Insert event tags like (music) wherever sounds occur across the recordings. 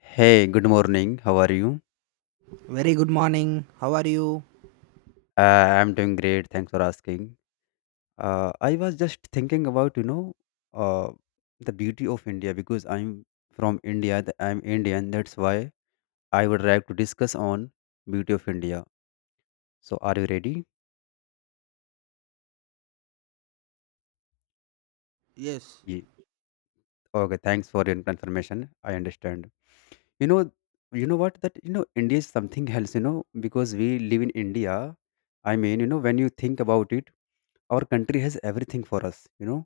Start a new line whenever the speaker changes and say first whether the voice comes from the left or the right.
left: Hey, good morning. How are you?
right: Very good morning. How are you?
left: I'm doing great. Thanks for asking. I was just thinking about, uh, the beauty of India because I'm from India. I'm Indian. That's why I would like to discuss on beauty of India. So, are you ready?
right: Yes.
left: Ye- Okay. Thanks for your confirmation. I understand. You know, you know what? That, India is something else. Because we live in India. I mean, when you think about it, our country has everything for us. You know,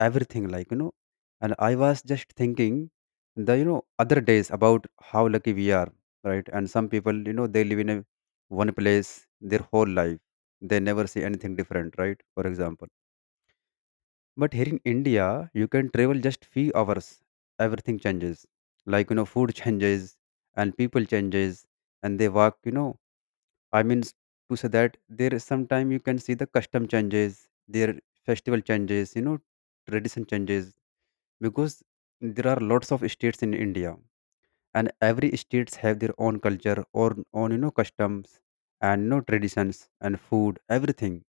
left: everything like. And I was just thinking the other days about how lucky we are, right? And some people, they live in a one place their whole life. They never see anything different, right? For example. But here in India, you can travel just few hours. Everything changes. Like, food changes and people changes, and they walk. I mean to say that there is sometime you can see the custom changes, their festival changes, tradition changes because there are lots of states in India, and every states have their own culture or own, customs, and traditions and food, everything.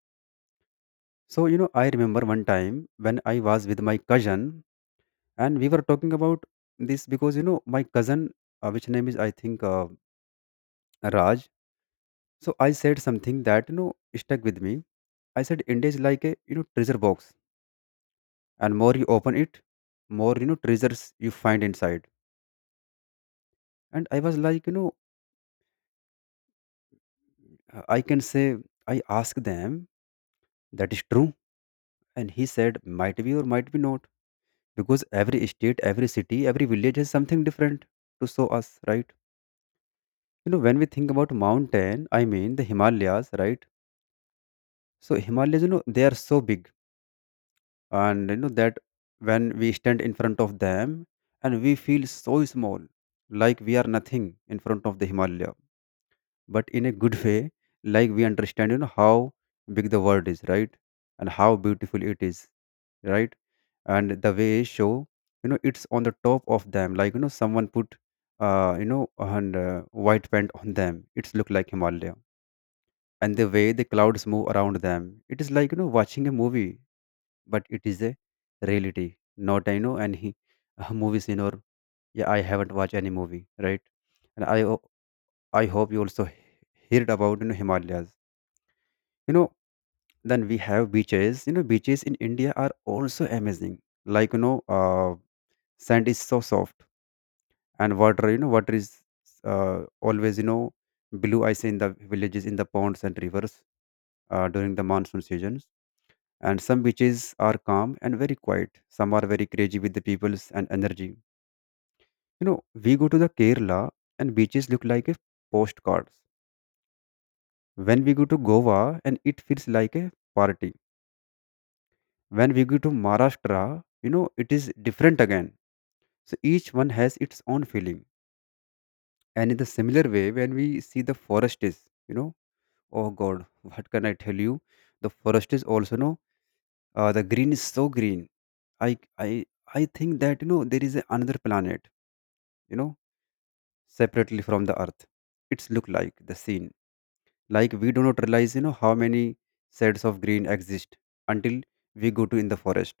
left: So, I remember one time when I was with my cousin. And we were talking about this because my cousin, which name is I think Raj. So I said something that stuck with me. I said India is like a treasure box, and more you open it, more treasures you find inside. And I was like I can say I asked them that is true, and he said might be or might be not because every state, every city, every village has something different to show us, right? When we think about mountain, I mean the Himalayas, right? So Himalayas, they are so big, and that when we stand in front of them, and we feel so small, like we are nothing in front of the Himalaya. But in a good way, like we understand, how big the world is, right, and how beautiful it is, right, and the way show, it's on the top of them, like someone put, and white paint on them. It's look like Himalaya. And the way the clouds move around them, it is like watching a movie, but it is a reality, not I know any (laughs) movie scene or yeah, I haven't watched any movie, right? And I hope you also heard about Himalayas. You know, then we have beaches. Beaches in India are also amazing. Like sand is so soft and water. Water is always blue. I see in the villages, in the ponds and rivers during the monsoon seasons, and some beaches are calm and very quiet. Some are very crazy with the peoples and energy. You know we go to the Kerala, and beaches look like a postcards. When we go to Goa, and it feels like a party. When we go to Maharashtra, it is different again. So each one has its own feeling. And in the similar way, when we see the forest is, you know oh god, what can I tell you. The forest is also no, the green is so green. I i i think that there is another planet, you know separately from the earth. It's look like the scene, like we do not realize how many shades of green exist until we go to in the forest.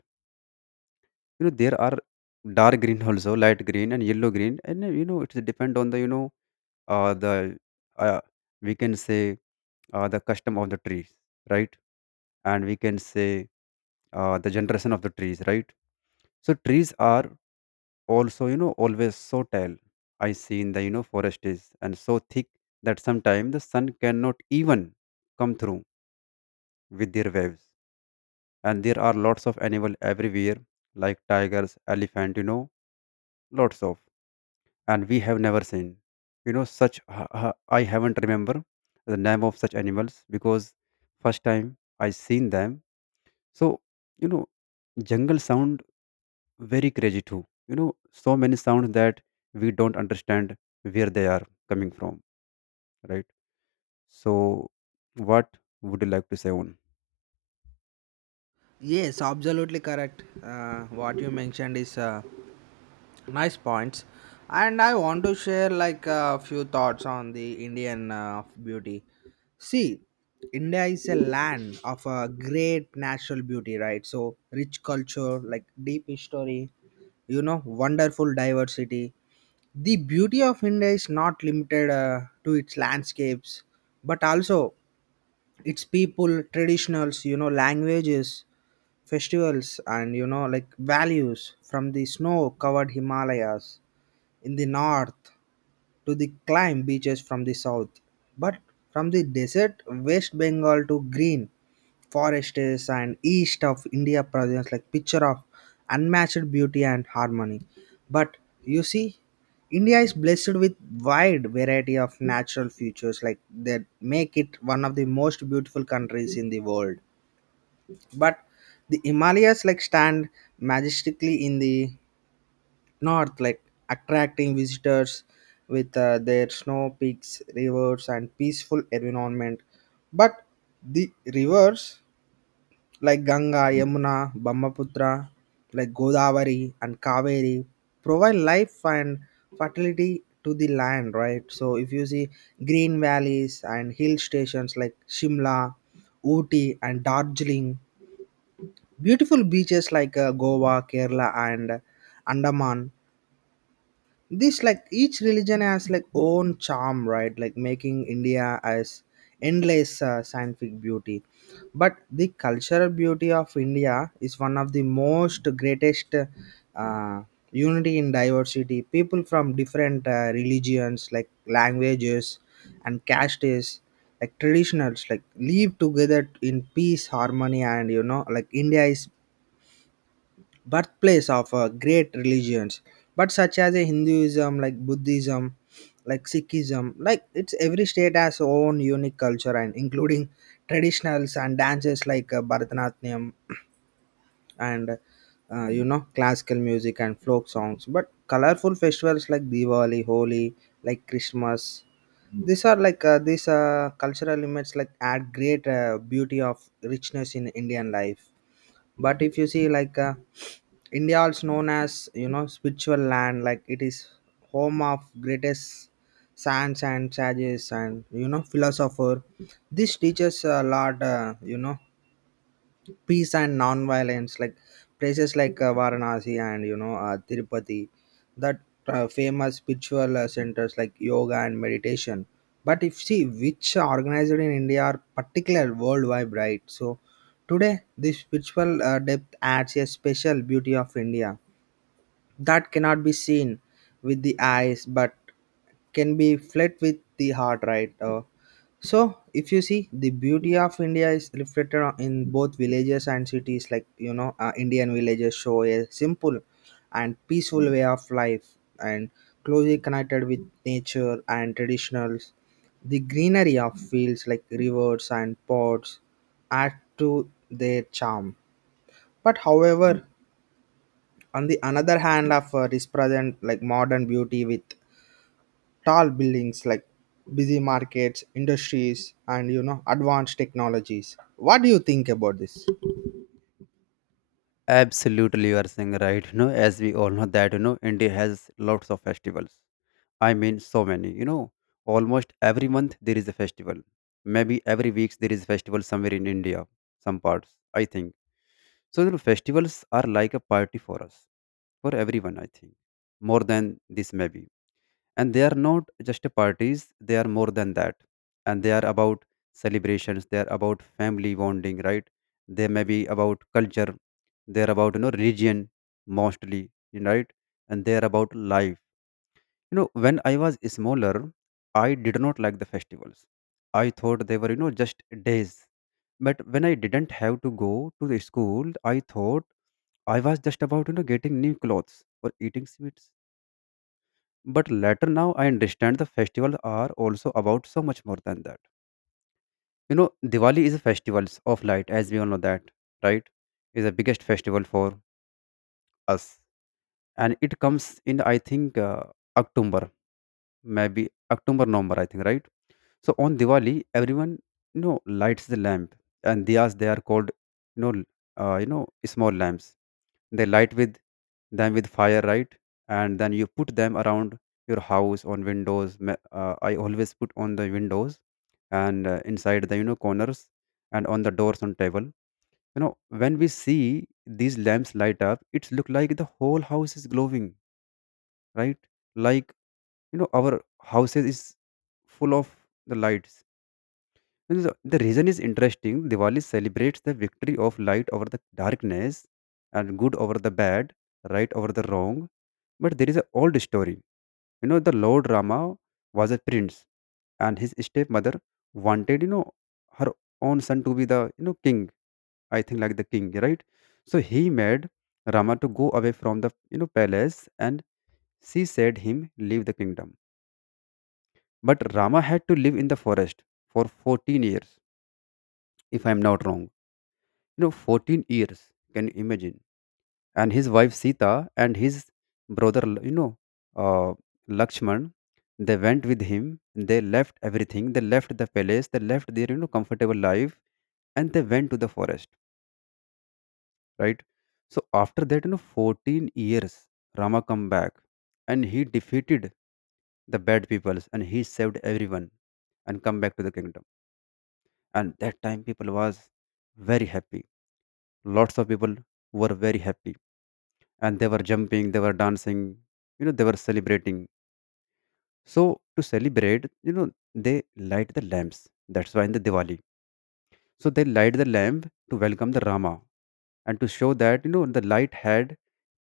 left: There are dark (laughs) green, also light green and yellow green, and it's depend on the uh, the uh, we can say, the custom of the trees, right. And we can say, the generation of the trees, right. So trees are also always so tall. I see in the forest is and so thick that sometimes the sun cannot even come through with their waves. And there are lots of animal everywhere, like tigers, elephant, lots of. And we have never seen, such I haven't remember the name of such animals because first time I seen them. So, you know jungle sound very crazy too. You know, so many sounds that we don't understand where they are coming from, right? So, what would you like to say on?
right: Yes, absolutely correct. What you mentioned is nice points, and I want to share like a few thoughts on the Indian beauty. See, India is a land of a great natural beauty, right? So rich culture, like deep history, you know, wonderful diversity. The beauty of India is not limited to its landscapes, but also its people, traditionals, you know, languages, festivals, and, you know, like values, from the snow covered himalayas in the north to the climb beaches from the south, but from the desert West Bengal to green forests and east of India, presents like picture of unmatched beauty and harmony. But you see, India is blessed with wide variety of natural features like that make it one of the most beautiful countries in the world. But the Himalayas like stand majestically in the north, like attracting visitors with their snow peaks, rivers, and peaceful environment. But the rivers like Ganga, Yamuna, Brahmaputra, like Godavari and Kaveri provide life and fertility to the land, right? So if you see green valleys and hill stations like Shimla, Ooty, and Darjeeling, beautiful beaches like Goa, Kerala, and Andaman, this like each religion has like own charm, right, like making India as endless scientific beauty. But the cultural beauty of India is one of the most greatest uh, unity in diversity. People from different religions, like languages and castes, like traditionals, like live together in peace, harmony, and, you know, like India is birthplace of great religions, but such as a Hinduism, like Buddhism, like Sikhism. Like, it's every state has own unique culture and including traditionals and dances, like Bharatanatyam and you know, classical music and folk songs, but colorful festivals like Diwali, Holi, like Christmas. These are like these cultural elements like add great beauty of richness in Indian life. But if you see, like India is known as, you know, spiritual land, like it is home of greatest saints and sages and, you know, philosopher. This teaches a lot, you know, peace and non-violence, like places like Varanasi and, you know, Tirupati, that famous spiritual centers like yoga and meditation. But if see which are organized in India are particular worldwide, right? So today, this spiritual depth adds a special beauty of India that cannot be seen with the eyes, but can be fled with the heart, right? So if you see, the beauty of India is reflected in both villages and cities. Like, you know, Indian villages show a simple and peaceful way of life and closely connected with nature and traditionals. The greenery of fields like rivers and ponds add to their charm, but however, on the another hand of represent like modern beauty with tall buildings, like busy markets, industries, and, you know, advanced technologies. What do you think about this?
left: Absolutely, you are saying right. As we all know that, India has lots of festivals. I mean, so many. Almost every month there is a festival. Maybe every week there is a festival somewhere in India, some parts. I think so. Festivals are like a party for us, for everyone. I think more than this, maybe. And they are not just parties. They are more than that, and they are about celebrations. They are about family bonding, right? They may be about culture. They are about religion, mostly, right? And they are about life. When I was smaller, I did not like the festivals. I thought they were just days. But when I didn't have to go to the school, I thought I was just about getting new clothes or eating sweets. But later now I understand the festivals are also about so much more than that. Diwali is a festival of light, as we all know that, right? Is the biggest festival for us, and it comes in, I think, October, maybe October, November, I think, right? So on Diwali, everyone lights the lamp and diyas. They are called, you know small lamps. They light with them with fire, right? And then you put them around your house on windows. I always put on the windows, and inside the corners, and on the doors on table. When we see these lamps light up, it's look like the whole house is glowing, right? Like our houses is full of the lights. And the reason is interesting. Diwali celebrates the victory of light over the darkness and good over the bad, right, over the wrong. But there is an old story. The Lord Rama was a prince, and his stepmother wanted, her own son to be the king. I think like the king, right? So he made Rama to go away from the palace. And she said him, leave the kingdom. But Rama had to live in the forest for 14 years, if I'm not wrong. 14 years, can you imagine? And his wife Sita and his brother, uh, Lakshman, they went with him. They left everything. They left the palace. They left their, comfortable life, and they went to the forest, right? So after that, 14 years, Rama come back, and he defeated the bad peoples, and he saved everyone, and come back to the kingdom. And that time people was very happy, lots of people were very happy, and they were jumping, they were dancing, they were celebrating. So, to celebrate, they light the lamps. That's why in the Diwali, so they light the lamp to welcome the Rama, and to show that the light had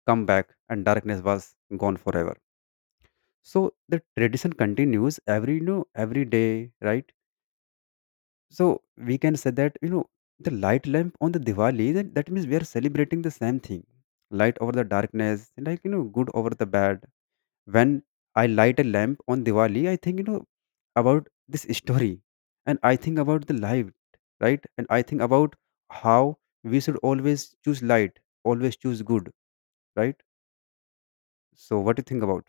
left: come back and darkness was gone forever. So, the tradition continues every you know every day, right? So, we can say that the light lamp on the Diwali, that means we are celebrating the same thing. Light over the darkness, like good over the bad. When I light a lamp on Diwali, I think about this story, and I think about the light, right? And I think about how we should always choose light, always choose good, right? So what do you think about?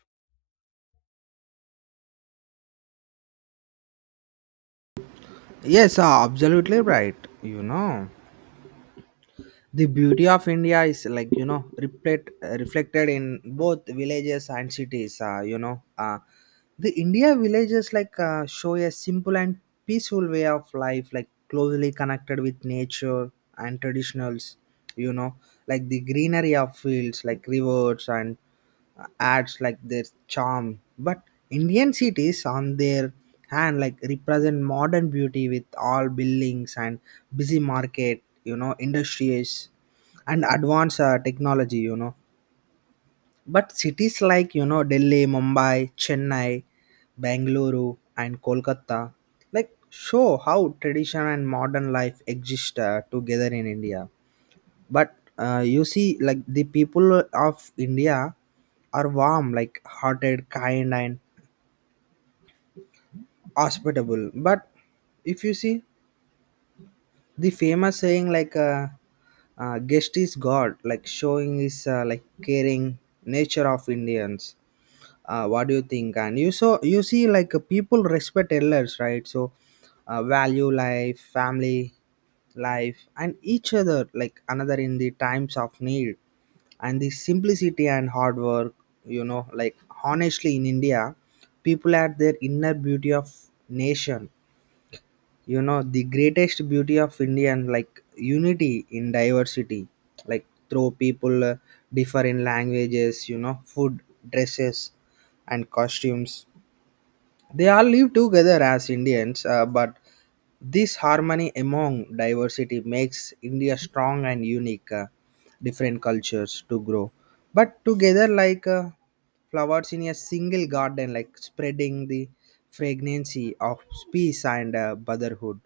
right: Yes, absolutely right. You know, the beauty of India is like, you know, reflected in both villages and cities. You know, the India villages like show a simple and peaceful way of life, like closely connected with nature and traditionals, you know, like the greenery of fields like rivers and uh, adds like their charm. But Indian cities on their hand like represent modern beauty with all buildings and busy market, you know, industries, and advanced technology, you know. But cities like, you know, Delhi, Mumbai, Chennai, Bangalore, and Kolkata, like, show how tradition and modern life exist together in India. But you see, like the people of India are warm, like hearted, kind, and hospitable. But if you see, the famous saying, like guest is god, like showing is like caring nature of Indians. What do you think? And you, so you see, like people respect elders, right? So value life, family life, and each other, like another in the times of need, and the simplicity and hard work, you know, like honestly in India, people had their inner beauty of nation. You know, the greatest beauty of India, and like unity in diversity, like through people differ in languages, you know, food, dresses, and costumes. They all live together as Indians, but this harmony among diversity makes India strong and unique, different cultures to grow. But together, like flowers in a single garden, like spreading the fragrancy of peace and brotherhood.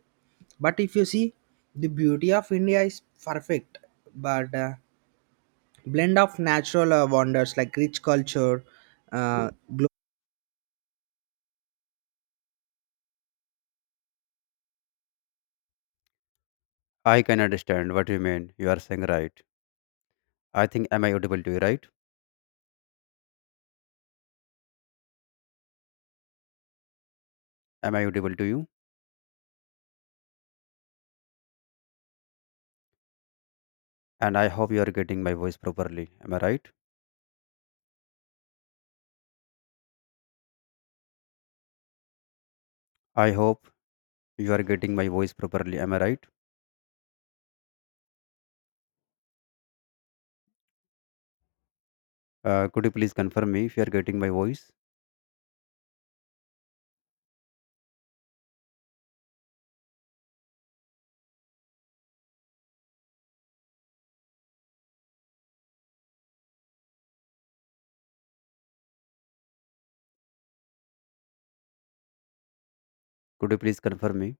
right: But if you see, the beauty of India is perfect, but blend of natural wonders, like rich culture, uh,
left: I can understand what you mean. You are saying right. I think, am I audible to you, right? Am I audible to you? And I hope you are getting my voice properly. Am I right? I hope you are getting my voice properly. Am I right? Could you please confirm me if you are getting my voice? Could you please confirm me?